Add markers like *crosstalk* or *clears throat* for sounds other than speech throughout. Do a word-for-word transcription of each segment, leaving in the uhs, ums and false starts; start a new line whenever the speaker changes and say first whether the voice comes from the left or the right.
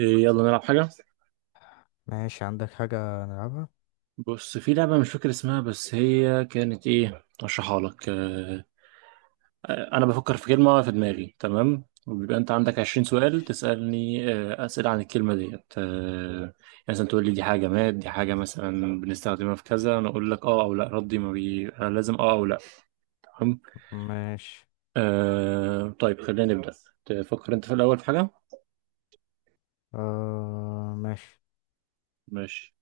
right: إيه، يلا نلعب حاجة.
left: ماشي، عندك حاجة نلعبها؟
right: بص، في لعبة مش فاكر اسمها بس هي كانت ايه، اشرحها لك. آه، انا بفكر في كلمة في دماغي، تمام، وبيبقى انت عندك 20 سؤال تسألني، آه، اسئلة عن الكلمة ديت، آه، يعني مثلا تقول لي دي حاجة جماد، دي حاجة مثلا بنستخدمها في كذا، انا اقول لك اه او لا. ردي ما بي أنا لازم اه او لا. تمام.
left: ماشي.
right: آه، طيب خلينا نبدأ. تفكر انت في الاول في حاجة.
left: آه ماشي.
right: ماشي.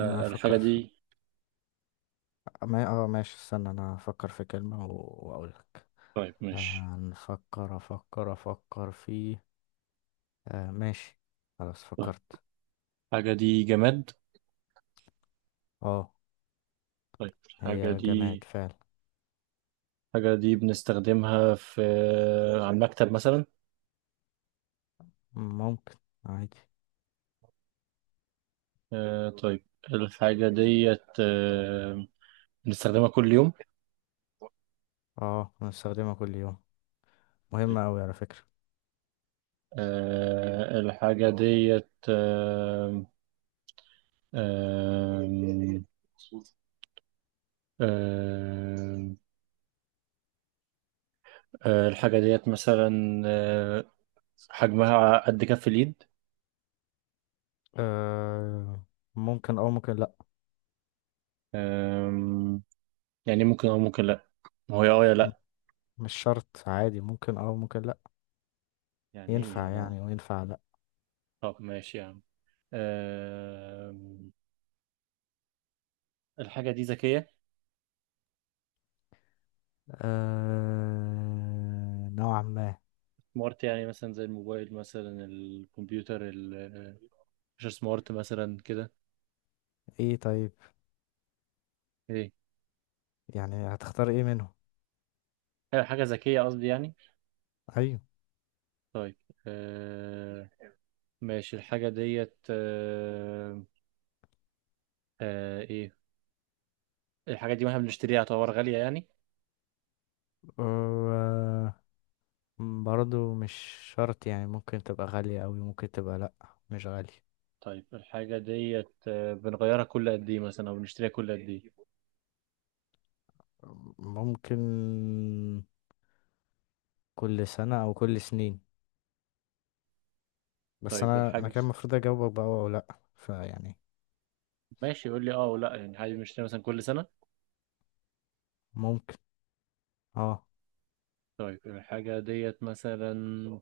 left: انا
right: الحاجة
left: هفكر في...
right: دي.
left: ما... اه، ماشي، استنى، انا هفكر في كلمة و... واقولك.
right: طيب ماشي.
left: آه، هنفكر افكر افكر في... آه ماشي. خلاص
right: طيب
left: فكرت.
right: الحاجة دي جماد.
left: اه.
right: طيب الحاجة
left: هي
right: دي،
left: جماد فعلا.
right: الحاجة دي بنستخدمها في آه، على المكتب مثلا.
left: ممكن. عادي.
right: آه طيب. الحاجة ديت آه بنستخدمها كل يوم.
left: اه، بنستخدمها كل يوم،
right: طيب.
left: مهمة اوي على فكرة.
right: آه الحاجة ديت آه آه آه آه الحاجة ديت مثلا آه حجمها قد كف اليد.
left: آه ممكن او ممكن لا.
right: آه. يعني ممكن أو ممكن لأ. ما هو يا اه يا
left: م-
right: لأ.
left: مش شرط، عادي، ممكن او ممكن لا.
right: يعني إيه يا
left: ينفع
right: ماما؟
left: يعني وينفع لا.
right: طب ماشي يا عم. آه الحاجة دي ذكية،
left: آه... نوعا ما.
right: سمارت يعني، مثلا زي الموبايل مثلا الكمبيوتر ال- آه، مش سمارت مثلا كده.
left: ايه، طيب،
right: ايه.
left: يعني هتختار ايه منهم؟
right: أيوة، حاجة ذكية قصدي يعني.
left: ايوه.
right: طيب. آه ماشي. الحاجة ديت آه آه ايه. الحاجة دي واحنا بنشتريها تعتبر غالية يعني.
left: آه... برضو مش شرط يعني، ممكن تبقى غالية اوي، ممكن تبقى لأ، مش غالية.
right: طيب الحاجة ديت آه بنغيرها كل قد ايه مثلا، او بنشتريها كل قد ايه.
left: ممكن كل سنة او كل سنين، بس
right: طيب
left: انا انا
right: الحاجة،
left: كان المفروض اجاوبك بقى او لأ، فيعني
right: ماشي يقول لي اه ولا، يعني عادي بنشتريها مثلا كل سنة.
left: ممكن. اه.
right: طيب الحاجة ديت مثلا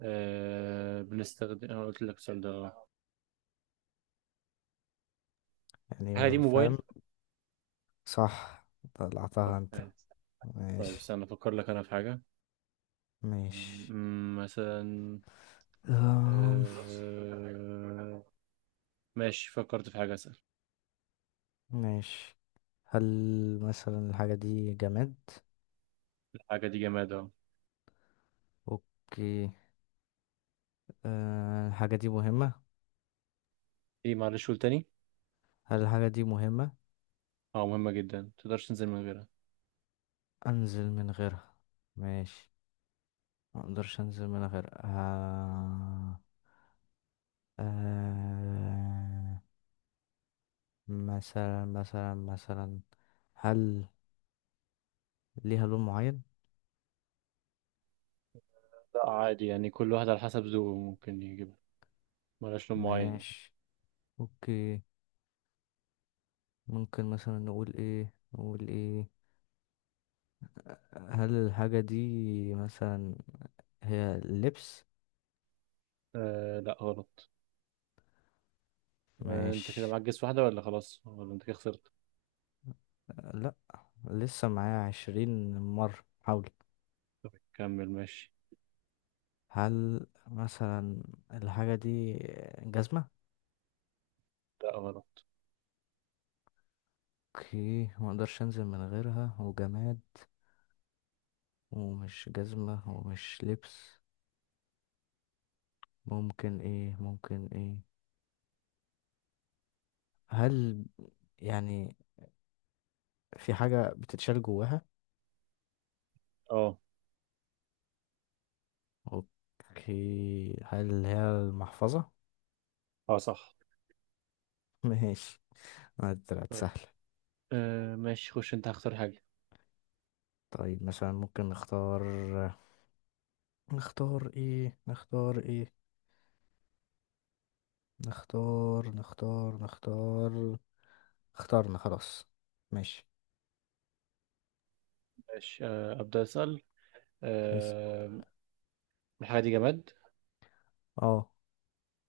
right: آه بنستخدم، انا قلت لك السؤال ده آه. الحاجة دي
left: يعني فاهم.
right: موبايل.
left: صح،
right: طب
left: طلعتها انت.
right: حلو. طيب
left: ماشي.
right: استنى افكر لك انا في حاجة.
left: ماشي،
right: أمم، مثلا آه، ماشي فكرت في حاجة اسأل.
left: ماشي. هل مثلا الحاجة دي جماد؟
right: الحاجة دي جماد اهو.
left: اوكي. أه الحاجة دي مهمة؟
right: ايه معلش قول تاني.
left: هل الحاجة دي مهمة؟
right: اه مهمة جدا متقدرش تنزل من غيرها.
left: انزل من غيرها؟ ماشي. ما اقدرش انزل من غيرها. أه... أه... مثلا مثلا مثلا هل ليها لون معين؟
right: لا عادي يعني كل واحد على حسب ذوقه ممكن يجيبها. ملهاش لون معين يعني.
left: ماشي، اوكي. ممكن مثلا نقول ايه، نقول ايه، هل الحاجة دي مثلا هي لبس؟
right: آه لا غلط. آه انت كده
left: ماشي.
right: معاك جس واحدة ولا خلاص ولا انت كده خسرت.
left: لا، لسه معايا عشرين مرة حاول.
right: طب كمل ماشي.
left: هل مثلا الحاجة دي جزمة؟
right: لا غلط.
left: اوكي، مقدرش انزل من غيرها، وجماد، ومش جزمة ومش لبس. ممكن ايه، ممكن ايه؟ هل يعني في حاجة بتتشال جواها؟
right: اه.
left: اوكي، هل هي المحفظة؟
right: اه صح.
left: *laughs* ماشي، ما طلعت
right: طيب
left: سهلة.
right: آه ماشي خش انت هختار حاجة.
left: طيب مثلا ممكن نختار، نختار ايه، نختار ايه، نختار نختار نختار اخترنا خلاص. ماشي.
right: ماشي. آه أبدأ أسأل.
left: بس.
right: آه الحاجة دي جماد.
left: اه.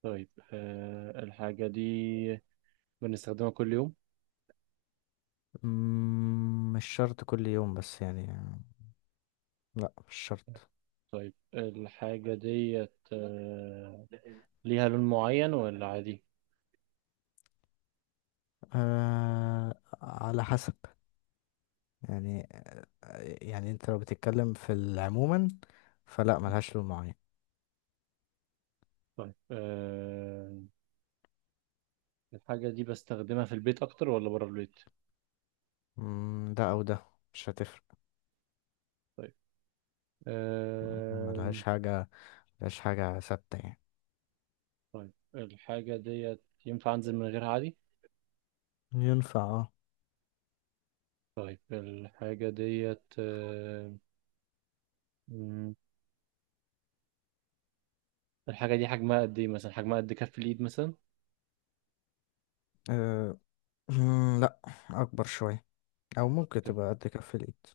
right: طيب آه الحاجة دي بنستخدمها كل يوم.
left: مم، مش شرط كل يوم بس يعني، لا مش شرط.
right: طيب الحاجة ديت آه ليها لون معين ولا عادي.
left: آه على حسب يعني، يعني انت لو بتتكلم في العموما فلا، ملهاش لون معين.
right: طيب آه الحاجة دي بستخدمها في البيت أكتر ولا بره البيت.
left: مم، ده او ده، مش هتفرق.
right: طيب آه
left: ملهاش حاجة، ملهاش حاجة ثابتة يعني.
right: طيب الحاجة ديت ينفع أنزل من غيرها عادي.
left: ينفع، اه.
right: طيب الحاجة ديت آه مم، الحاجة دي حجمها قد إيه، مثلا حجمها قد كف الإيد مثلا.
left: آه، *clears throat* لا، اكبر شوية، او ممكن
right: كف.
left: تبقى قد كف الايد.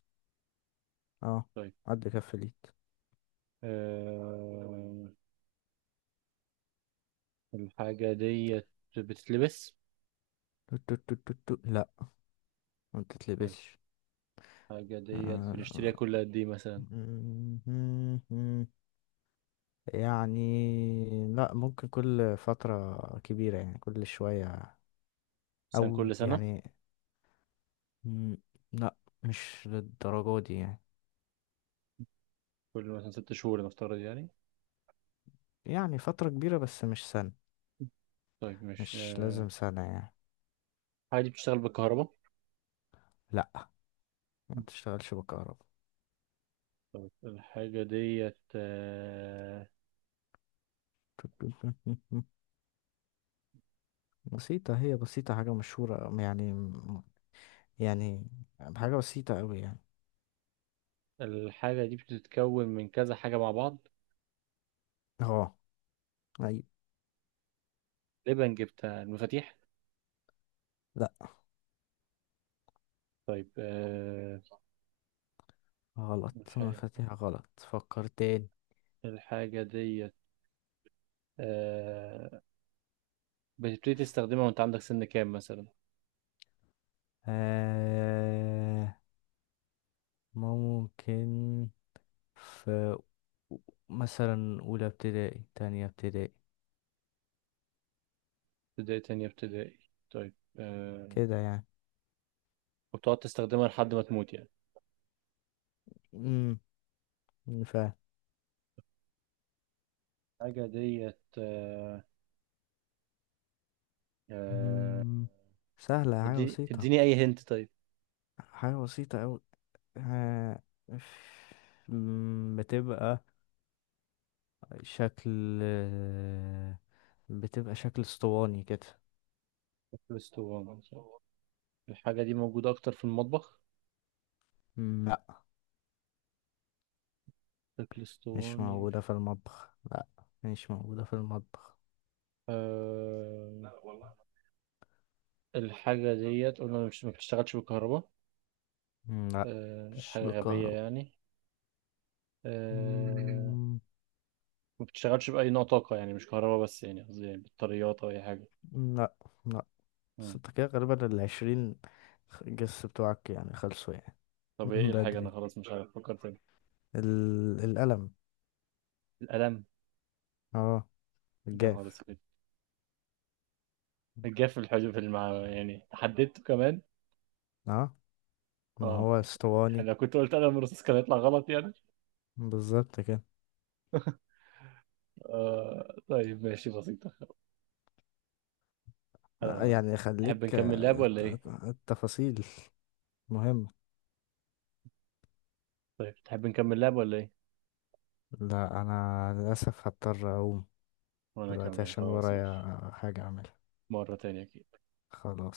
left: اه،
right: طيب
left: قد كف اليد.
right: آه الحاجة ديت بتتلبس.
left: تو- تو- تو- تو- تو. لا، ما
right: طيب
left: بتتلبسش.
right: الحاجة ديت
left: آه،
right: بنشتريها كل قد إيه، مثلا
left: مهم. يعني لا، ممكن كل فترة كبيرة يعني، كل شوية
right: مثلا كل
left: أو
right: سنة،
left: يعني. مم، لا، مش للدرجة دي يعني.
right: كل مثلا ست شهور نفترض يعني.
left: يعني فترة كبيرة بس مش سنة.
right: طيب مش
left: مش
right: آه،
left: لازم سنة يعني.
right: الحاجة دي بتشتغل بالكهرباء.
left: لا، ما تشتغلش بالكهرباء.
right: الحاجة ديت آه،
left: تو- تو- تو- تو- تو. بسيطة، هي بسيطة، حاجة مشهورة يعني، يعني حاجة بسيطة أوي يعني.
right: الحاجة دي بتتكون من كذا حاجة مع بعض.
left: اه. أيوة.
right: لبن جبتها المفاتيح.
left: لا
right: طيب آه،
left: غلط،
right: الحاجة،
left: مفاتيح غلط، فكر تاني.
right: الحاجة ديت آه، بتبتدي تستخدمها وأنت عندك سن كام مثلا.
left: آه ممكن في مثلا أولى ابتدائي، تانية ابتدائي
right: ابتدائي، تانية ابتدائي. طيب آه،
left: كده يعني.
right: وبتقعد تستخدمها لحد ما تموت يعني.
left: امم فاهم.
right: حاجة ديت آه، آه،
left: مم، سهلة،
right: طب
left: حاجة
right: اديني
left: بسيطة،
right: اديني أي هنت. طيب.
left: حاجة بسيطة أوي. آه مم، بتبقى شكل، بتبقى شكل اسطواني كده.
right: فلفل اسطواني صح؟ الحاجة دي موجودة أكتر في المطبخ.
left: مم، لا،
right: فلفل
left: مش
right: اسطواني
left: موجودة
right: مش-
left: في المطبخ، لا مش موجودة في المطبخ.
right: آه، الحاجة ديت قلنا مش ما بتشتغلش بالكهرباء.
left: مم، لا،
right: آه،
left: مش
right: حاجة غبية
left: بالكهرباء.
right: يعني. آه،
left: مم،
right: ما بتشتغلش بأي نوع طاقة يعني، مش كهرباء بس يعني، قصدي يعني بطاريات أو أي حاجة.
left: لا، لا. بس
right: مم.
left: انت كده غالبا العشرين جس بتوعك يعني خلصوا يعني. *laughs*
right: طب إيه
left: من
right: الحاجة؟ أنا
left: بدري.
right: خلاص مش عارف أفكر تاني.
left: ال... القلم.
right: القلم.
left: اه.
right: يا نهار
left: الجاف.
right: أسود. الجاف في الحجم في المع... يعني حددته كمان.
left: اه، ما
right: اه.
left: هو اسطواني،
right: يعني لو كنت قلت انا مرسوس كان هيطلع غلط يعني.
left: بالظبط كده.
right: آه طيب ماشي بسيطة.
left: لا،
right: آه
left: يعني
right: تحب
left: خليك،
right: نكمل لعب
left: آه،
right: ولا ايه؟
left: الت- التفاصيل مهمة.
right: طيب تحب نكمل لعب ولا ايه؟
left: لا، انا للاسف هضطر اقوم
right: وانا
left: دلوقتي
right: اكمل
left: عشان
right: خلاص
left: ورايا
right: ماشي
left: حاجة اعملها.
right: مرة تانية كده.
left: خلاص.